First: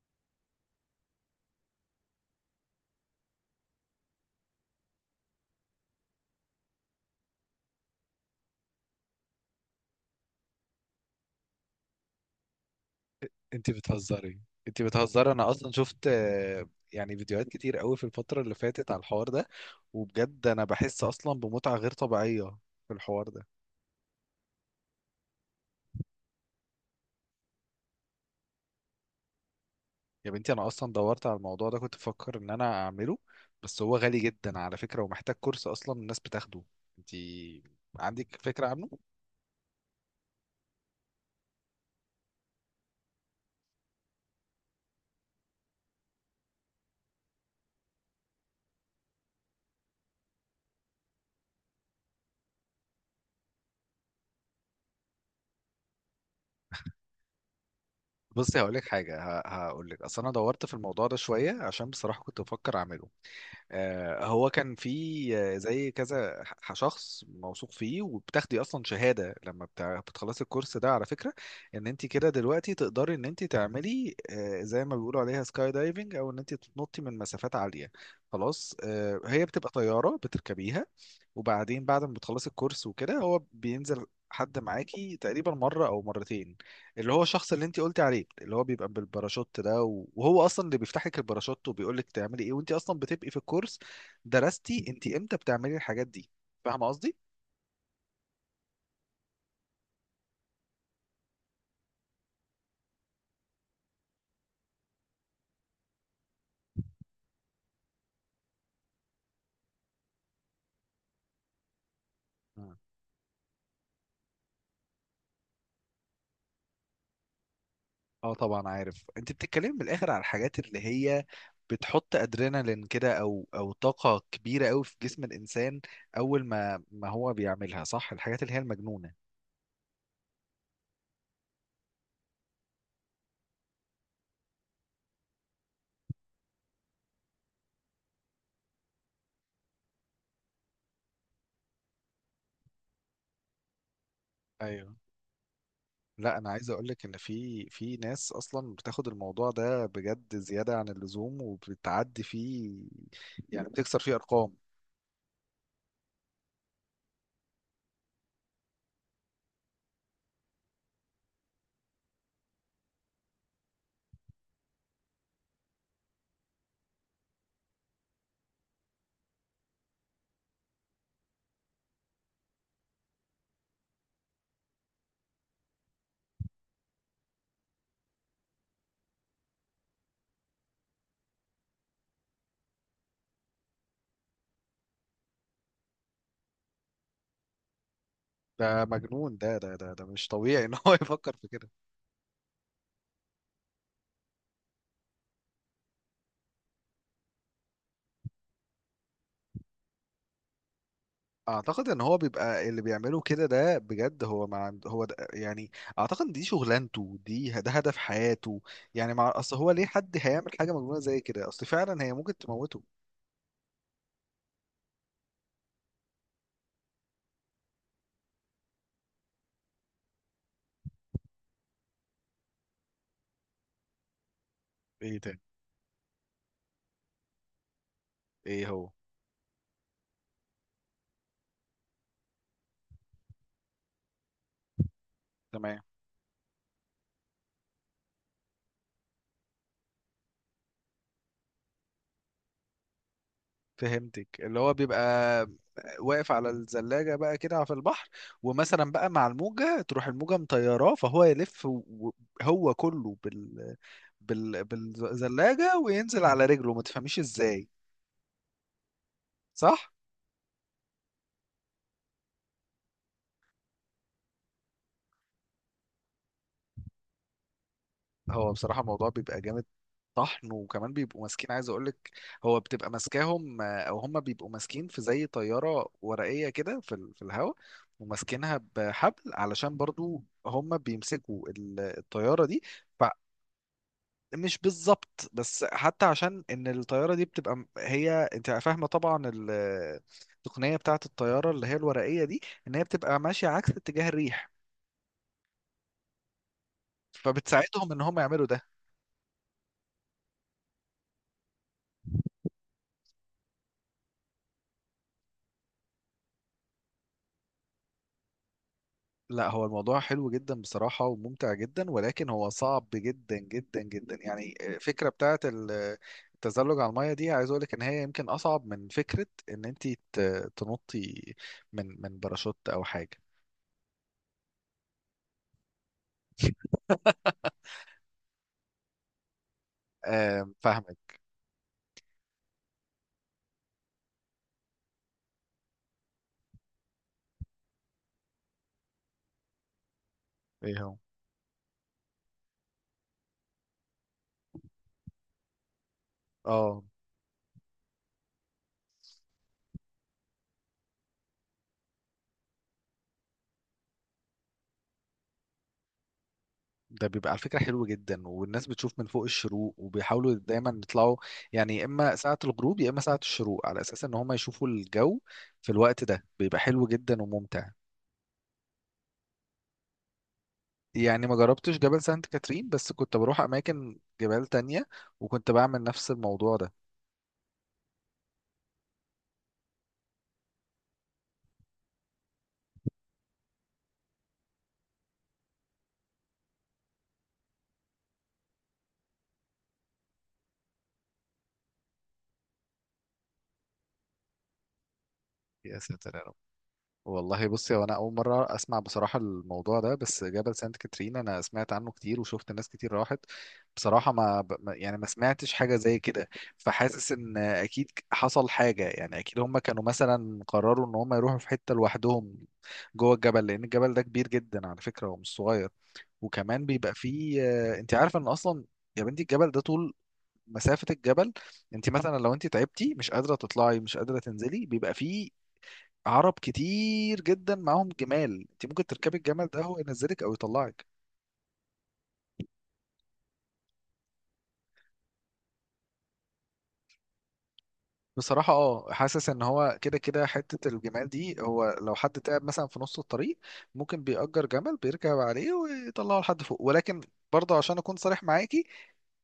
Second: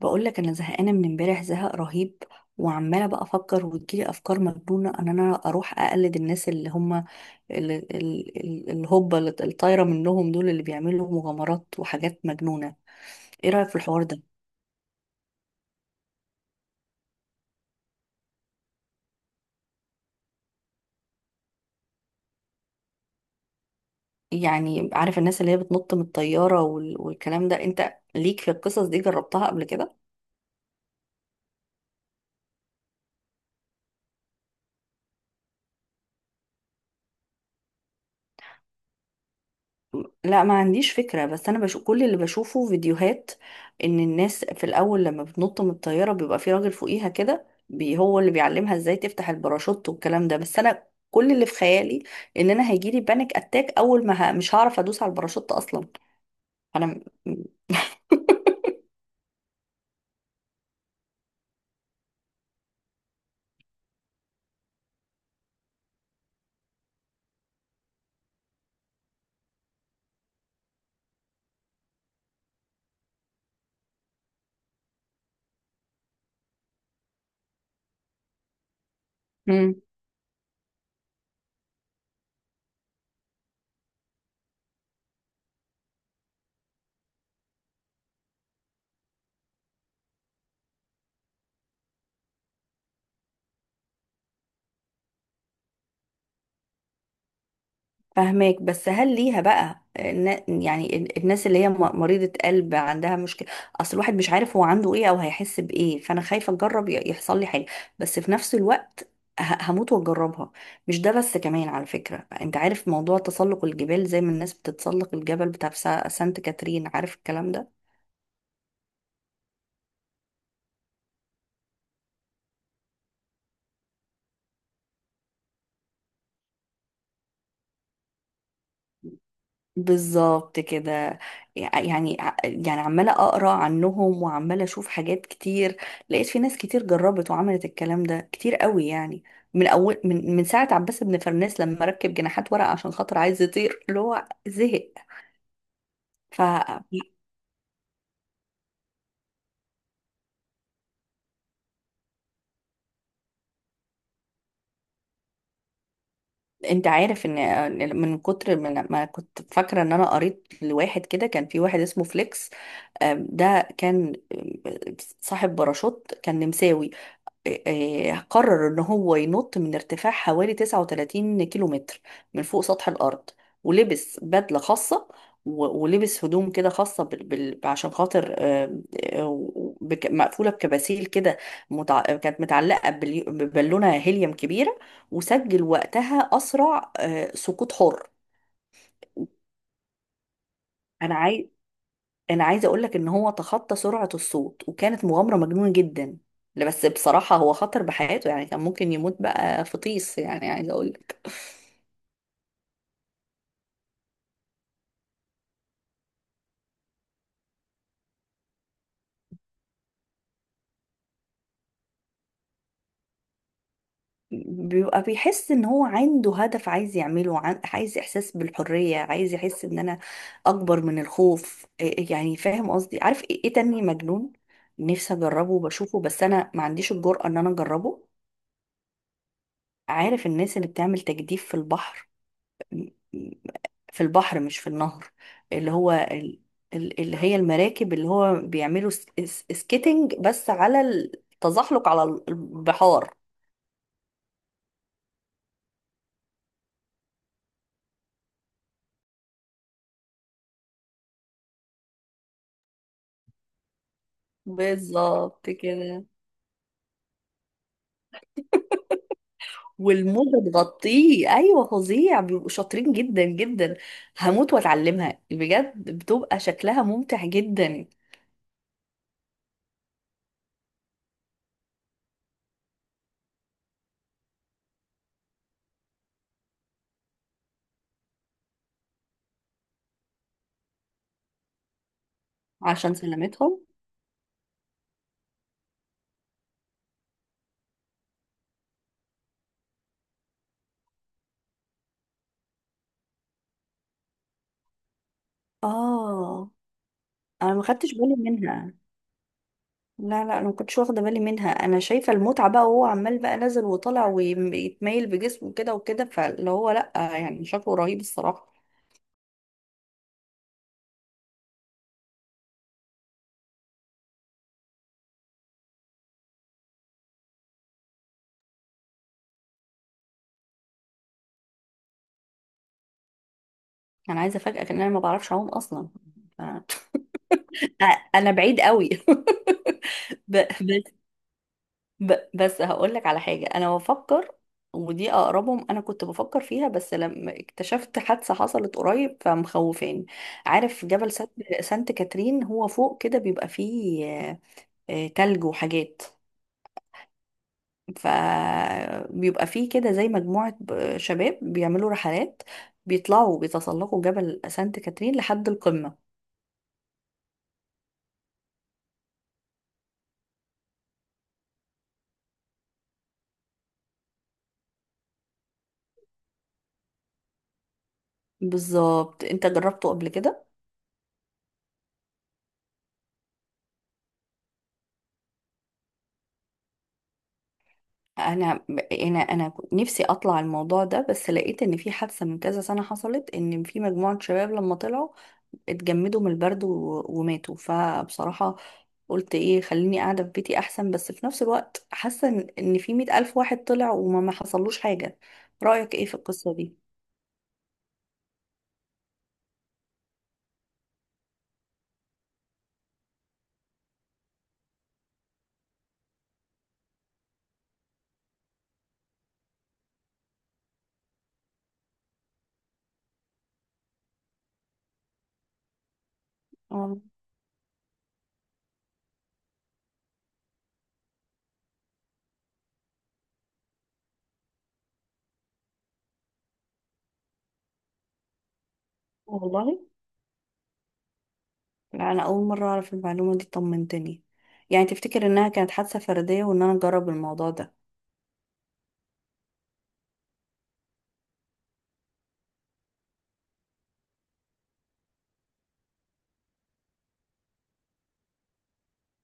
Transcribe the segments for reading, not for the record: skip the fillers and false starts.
بقول لك انا زهقانه من امبارح، زهق رهيب. وعماله بقى افكر وتجيلي افكار مجنونه ان انا اروح اقلد الناس اللي هم ال- الهبه اللي الطايره منهم دول، اللي بيعملوا مغامرات وحاجات مجنونه. ايه رايك انت في الحوار ده؟ بتهزري انت بتهزري، انا اصلا شفت يعني فيديوهات كتير قوي في الفترة اللي فاتت على الحوار ده. وبجد انا بحس اصلا بمتعة غير طبيعية في الحوار ده. يعني عارف الناس اللي هي بتنط من الطياره والكلام ده، انت ليك في القصص دي؟ جربتها قبل كده؟ يا بنتي انا اصلا دورت على الموضوع ده، كنت بفكر ان انا اعمله، بس هو غالي جدا على فكرة ومحتاج كورس اصلا الناس بتاخده. انت عندك فكرة عنه؟ لا، ما عنديش فكرة، بس أنا بشوف كل اللي بشوفه فيديوهات، إن الناس في الأول لما بتنط من الطيارة بيبقى في راجل فوقيها كده بي، هو اللي بيعلمها إزاي تفتح الباراشوت والكلام ده. بس أنا كل اللي في خيالي إن أنا هيجيلي بانيك أتاك، أول ما مش هعرف أدوس على الباراشوت أصلا. أنا بصي هقول لك حاجة، هقول لك اصل انا دورت في الموضوع ده شوية عشان بصراحة كنت بفكر اعمله. هو كان في زي كذا شخص موثوق فيه، وبتاخدي اصلا شهاده لما بتخلصي الكورس ده على فكره، ان انت كده دلوقتي تقدري ان انت تعملي زي ما بيقولوا عليها سكاي دايفنج، او ان انت تنطي من مسافات عاليه. خلاص، هي بتبقى م- طياره بتركبيها، وبعدين بعد ما بتخلصي الكورس وكده هو بينزل حد معاكي تقريبا مرة أو مرتين، اللي هو الشخص اللي انت قلتي عليه، اللي هو بيبقى بالباراشوت ده، وهو أصلا اللي بيفتح لك الباراشوت وبيقول لك تعملي إيه، وانت أصلا بتبقي في الكورس. درستي انت إمتى بتعملي الحاجات دي؟ فاهمة قصدي؟ فهماك، بس هل ليها بقى الناس اللي هي مريضة قلب عندها مشكلة؟ اصل الواحد مش عارف هو عنده ايه او هيحس بايه، فانا خايفة اجرب يحصل لي حاجة. بس في نفس الوقت هموت واجربها. مش ده بس، كمان على فكرة انت مم. عارف موضوع تسلق الجبال زي ما الناس بتتسلق الجبل بتاع سانت كاترين، عارف الكلام ده؟ اه طبعا عارف، انت بتتكلمي من الآخر على الحاجات اللي هي بتحط ادرينالين كده او او طاقة كبيرة قوي في جسم الانسان اول ما هو بيعملها صح، الحاجات اللي هي المجنونة. بالظبط كده. يعني يعني عمالة أقرأ عنهم وعمالة أشوف حاجات كتير، لقيت في ناس كتير جربت وعملت الكلام ده كتير قوي يعني. من أول من ساعة عباس بن فرناس لما ركب جناحات ورق عشان خاطر عايز يطير، اللي هو زهق. ايوه، لا انا عايز اقول فأنت لك ان في ناس اصلا بتاخد الموضوع ده بجد زياده عن اللزوم وبتعدي فيه، يعني بتكسر فيه ارقام. عارف إن من كتر ما كنت فاكرة إن أنا قريت لواحد كده، كان في واحد اسمه فليكس. ده كان صاحب باراشوت، كان نمساوي. قرر ان هو ينط من ارتفاع حوالي 39 كيلو متر من فوق سطح الارض، ولبس بدلة خاصة. ولبس هدوم كده خاصة عشان خاطر، آه، مقفولة بكباسيل كده، كانت متعلقة ببالونة هيليوم كبيرة. وسجل وقتها أسرع سقوط حر. ده مجنون، ده مش طبيعي ان هو أنا يفكر عايز في كده. انا عايزه اقول لك ان هو تخطى سرعه الصوت، وكانت مغامره مجنونه جدا. لا، بس بصراحه هو خطر بحياته، يعني كان ممكن يموت بقى في طيس، يعني عايزه اقول لك. اعتقد ان هو بيبقى اللي بيعمله كده ده بجد هو ما عند هو ده يعني، اعتقد دي شغلانته، دي ده هدف حياته. يعني مع اصل هو ليه حد هيعمل حاجه مجنونه زي كده، اصل فعلا هي ممكن تموته. بيبقى بيحس ان هو عنده هدف عايز يعمله، عايز احساس بالحريه، عايز يحس ان انا اكبر من الخوف. يعني فاهم قصدي؟ عارف إيه تاني مجنون؟ نفسي ايه تاني؟ اجربه وبشوفه، بس انا ما عنديش الجرأة ان انا اجربه. ايه هو؟ عارف الناس اللي بتعمل تجديف في البحر؟ في البحر مش في النهر. اللي تمام. هو اللي هي المراكب، اللي هو بيعملوا سكيتنج، بس على التزحلق على البحار. فهمتك، اللي هو بيبقى واقف على الزلاجة بقى كده في البحر، ومثلا بقى مع الموجة تروح الموجة مطيراه فهو يلف هو كله بالظبط بالزلاجة كده. وينزل على رجله ما تفهميش ازاي. صح؟ والموجة تغطيه، ايوه، فظيع، بيبقوا شاطرين جدا جدا. هموت واتعلمها بجد، بتبقى شكلها ممتع جدا. هو بصراحة الموضوع بيبقى جامد طحن، وكمان بيبقوا ماسكين، عايز اقولك هو بتبقى ماسكاهم او هم بيبقوا ماسكين في زي طيارة ورقية كده في في الهواء، وماسكينها بحبل، علشان برضو هم بيمسكوا الطيارة دي. عشان سلامتهم. مش بالظبط، بس حتى عشان ان الطياره دي بتبقى هي انت فاهمه طبعا التقنيه بتاعه الطياره اللي هي الورقيه دي، ان هي بتبقى ماشيه عكس اتجاه الريح، اه، انا ما خدتش فبتساعدهم ان بالي هم يعملوا ده. منها. لا لا، انا ما كنتش واخده بالي منها. انا شايفه المتعه بقى، وهو عمال بقى نازل وطالع ويتميل بجسمه كده وكده، فاللي هو لا، يعني شكله رهيب الصراحه. لا هو الموضوع حلو جدا بصراحه وممتع جدا، ولكن هو صعب جدا جدا جدا. يعني الفكره بتاعه التزلج على الميه دي، عايز اقول لك ان هي يمكن اصعب من فكره ان انت تنطي من باراشوت او حاجه. انا عايزه افاجئك ان انا ما بعرفش اعوم اصلا. ف- انا بعيد قوي. ب- بس فاهمك. بس هقول لك على حاجه انا بفكر، ودي اقربهم. انا كنت بفكر فيها، بس لما اكتشفت حادثه حصلت قريب فمخوفاني. ايه عارف هو؟ جبل سانت كاترين؟ هو فوق كده بيبقى فيه تلج وحاجات، اه، فبيبقى فيه كده زي مجموعة شباب بيعملوا رحلات، بيطلعوا بيتسلقوا جبل سانت كاترين لحد القمة. ده بيبقى على فكرة حلو جدا، والناس بتشوف من فوق الشروق وبيحاولوا دايما يطلعوا، يعني يا اما ساعة الغروب يا اما ساعة الشروق، على اساس ان هم يشوفوا الجو في الوقت ده بيبقى حلو جدا وممتع. بالظبط. انت جربته قبل كده؟ يعني ما جربتش جبل سانت كاترين، بس كنت بروح اماكن جبال تانية وكنت بعمل نفس الموضوع ده. انا انا كنت نفسي اطلع الموضوع ده، بس لقيت ان في حادثة من كذا سنة حصلت، ان في مجموعة شباب لما طلعوا اتجمدوا من البرد وماتوا، فبصراحة قلت ايه، خليني قاعدة في بيتي احسن. بس في نفس الوقت حاسة إن في 100 ألف واحد طلع وما ما حصلوش حاجة. يا رأيك ايه في ساتر يا رب. القصة والله بصي، هو انا اول مره اسمع بصراحه الموضوع ده، بس جبل سانت كاترين انا سمعت عنه كتير وشفت ناس كتير راحت، بصراحه ما ب- ما- يعني ما سمعتش حاجه زي كده. فحاسس ان اكيد حصل حاجه، يعني اكيد هم كانوا مثلا قرروا ان هم يروحوا في حته لوحدهم جوه الجبل، لان الجبل ده كبير جدا على فكره ومش صغير. وكمان بيبقى دي؟ فيه انت عارفه ان اصلا، يا بنتي الجبل ده طول مسافة الجبل، انت مثلا لو انت تعبتي مش قادرة تطلعي مش قادرة تنزلي، بيبقى فيه عرب كتير جدا معاهم جمال، انت ممكن تركبي الجمل ده هو والله، ينزلك او يطلعك. لا، انا اول مره اعرف المعلومه دي، طمنتني. يعني تفتكر انها كانت حادثه فرديه وان انا اجرب الموضوع ده؟ بصراحة اه، حاسس ان هو كده كده حتة الجمال دي، هو لو حد تعب مثلا في نص الطريق ممكن بيأجر جمل بيركب عليه ويطلعه لحد فوق. ولكن برضه عشان اكون صريح معاكي،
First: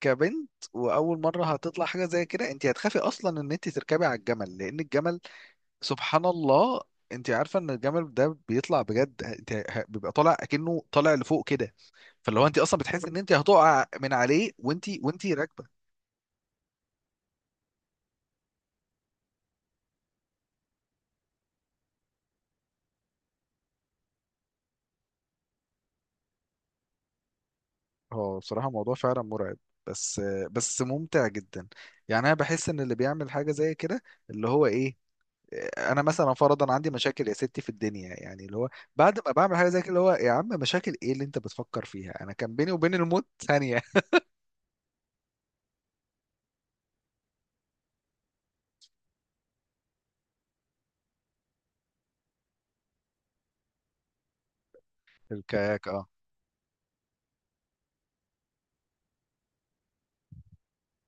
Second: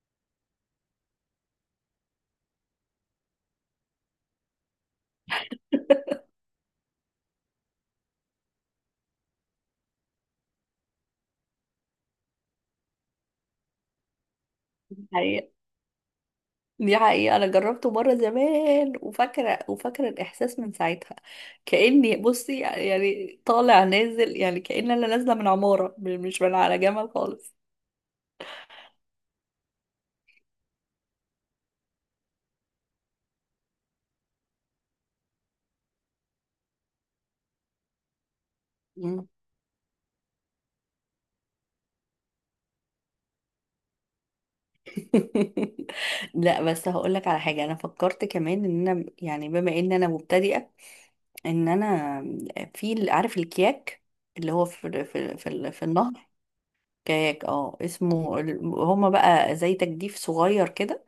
كبنت واول مرة هتطلع حاجة زي كده، انت هتخافي اصلا ان انت تركبي على الجمل، لان الجمل سبحان الله، انت عارفة ان الجمل ده بيطلع بجد، انت بيبقى طالع اكنه طالع لفوق كده، فاللي هو انت اصلا بتحس ان انت هتقع من عليه وانت دي وانت حقيقة راكبه. دي حقيقة أنا جربته مرة زمان، وفاكرة الإحساس من ساعتها، كأني بصي يعني طالع نازل، يعني كأن أنا نازلة من عمارة مش من على جمل خالص. هو بصراحه الموضوع فعلا مرعب، بس بس ممتع جدا. يعني انا بحس ان اللي بيعمل حاجه زي كده اللي هو ايه، انا مثلا فرضا عندي مشاكل يا ستي في الدنيا، يعني اللي هو بعد مم. ما بعمل حاجه زي كده اللي هو يا عم مشاكل ايه اللي انت بتفكر فيها، انا كان بيني وبين الموت ثانيه. لا، بس هقول لك على حاجه انا فكرت كمان، ان انا يعني بما ان انا مبتدئه، ان انا في، عارف الكياك؟ اللي هو في الكاياك اه. النهر. كاياك، اه، اسمه هما بقى زي تجديف صغير كده،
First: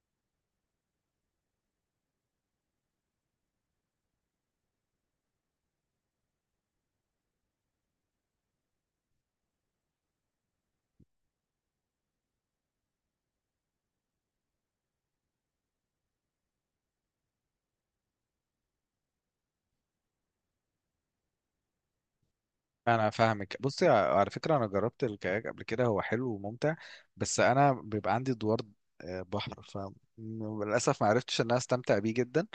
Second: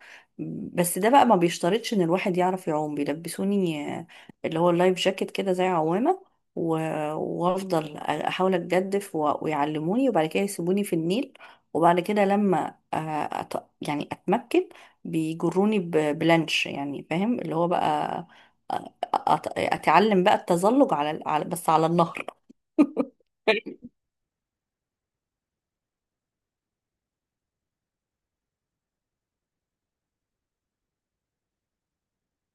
بس ده بقى ما بيشترطش ان الواحد يعرف يعوم. بيلبسوني اللي هو اللايف جاكيت كده زي عوامة، وافضل احاول اتجدف، ويعلموني وبعد كده يسيبوني في النيل. وبعد كده لما يعني اتمكن، بيجروني بلانش، يعني فاهم اللي هو بقى، اتعلم بقى التزلج بس على النهر. انا فاهمك، بصي على فكره انا جربت الكاياك قبل كده، هو حلو وممتع، بس انا بيبقى عندي دوار بحر، فللاسف ما عرفتش ان انا استمتع بيه جدا،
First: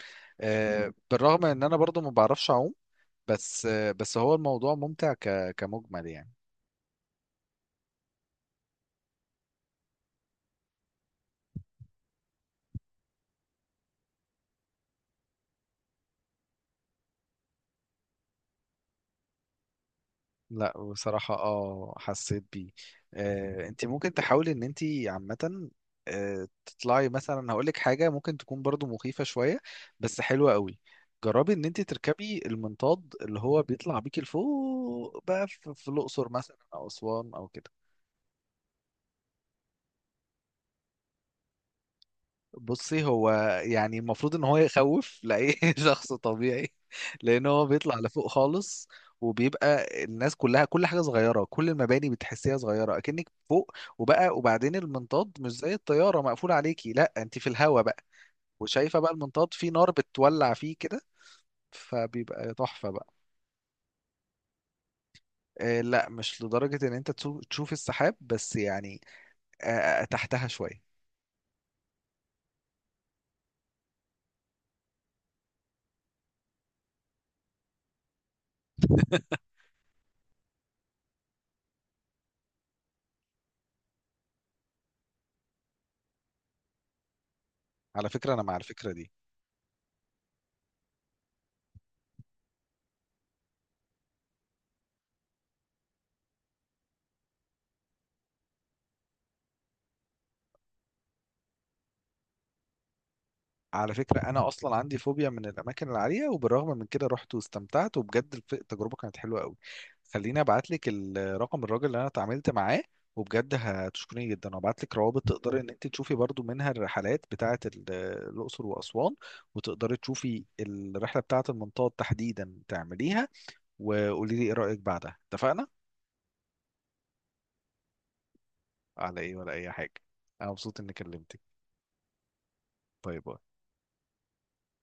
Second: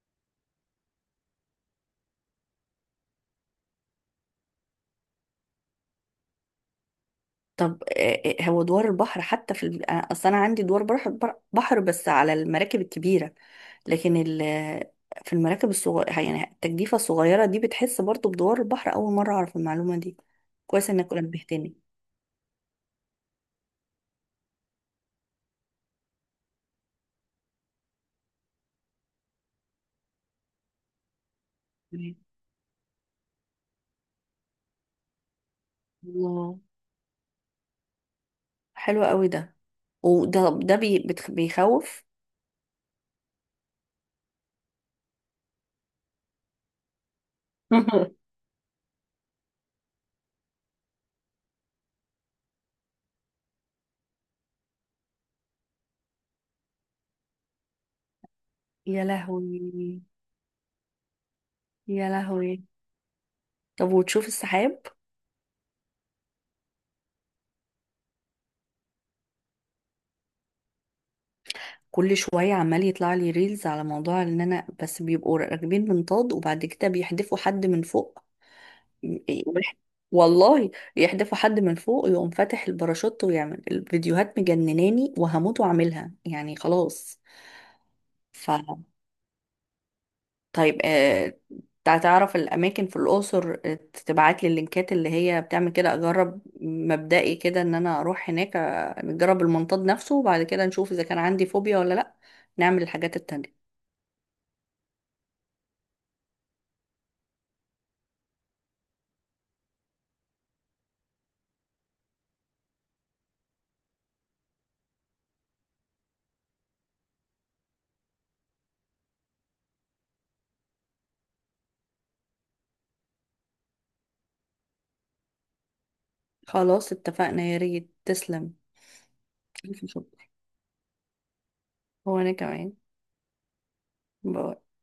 بالرغم ان انا برضو ما بعرفش اعوم. بس بس هو الموضوع ممتع كمجمل يعني. طب، هو دوار البحر حتى في ال... آه، اصل انا عندي دوار بحر، بحر، بس على المراكب الكبيره. لكن ال... آه، في المراكب الصغيره، يعني التجديفه الصغيره دي، بتحس برضو بدوار البحر؟ اول مره اعرف المعلومه دي. لا كويس انك بصراحة نبهتني. اه حسيت بيه. انت ممكن تحاولي ان انت عامة، تطلعي مثلا، هقولك حاجة ممكن تكون برضو مخيفة شوية بس حلوة قوي، جربي ان انت تمام. تركبي المنطاد اللي هو بيطلع بيكي لفوق بقى في الاقصر مثلا الله، او اسوان او كده. حلو قوي ده. وده بيخوف. بصي هو يعني المفروض ان هو يخوف لاي شخص طبيعي، لان هو بيطلع لفوق خالص، وبيبقى الناس كلها كل حاجه صغيره كل المباني بتحسيها صغيره اكنك فوق. وبقى وبعدين المنطاد مش زي الطياره مقفول عليكي، لا انت في الهوا بقى، وشايفه يا بقى المنطاد فيه نار لهوي، بتولع فيه كده، يا فبيبقى لهوي. تحفه بقى. طب وتشوف السحاب؟ آه لا، مش لدرجه ان انت تشوف السحاب، بس يعني آه، تحتها شويه. كل شوية عمال يطلع لي ريلز على موضوع ان انا بس بيبقوا راكبين منطاد، وبعد كده بيحدفوا حد من فوق. ويح- والله يحدفوا حد من فوق يقوم فاتح الباراشوت، ويعمل الفيديوهات مجنناني، وهموت واعملها يعني، خلاص. على فكره انا ف مع الفكره دي. طيب، تعرف الاماكن في الاقصر؟ تبعت لي اللينكات اللي هي بتعمل كده، اجرب مبدئي كده ان انا اروح هناك، نجرب المنطاد نفسه وبعد كده نشوف اذا كان عندي فوبيا ولا لا، نعمل الحاجات التانية. على فكرة أنا أصلا عندي فوبيا من الأماكن العالية، وبالرغم من كده رحت واستمتعت، وبجد التجربة كانت حلوة قوي. خليني أبعت لك رقم الراجل اللي أنا اتعاملت معاه، وبجد هتشكريني جدا، وأبعت لك روابط تقدري إن أنت تشوفي برضو منها الرحلات بتاعة الأقصر وأسوان، وتقدري تشوفي الرحلة بتاعة المنطاد تحديدا تعمليها، وقولي لي إيه رأيك بعدها. اتفقنا؟ خلاص اتفقنا، يا ريت تسلم. على إيه ولا أي ألف حاجة. شكر. أنا مبسوط إني كلمتك. هو انا كمان. باي باي. باي.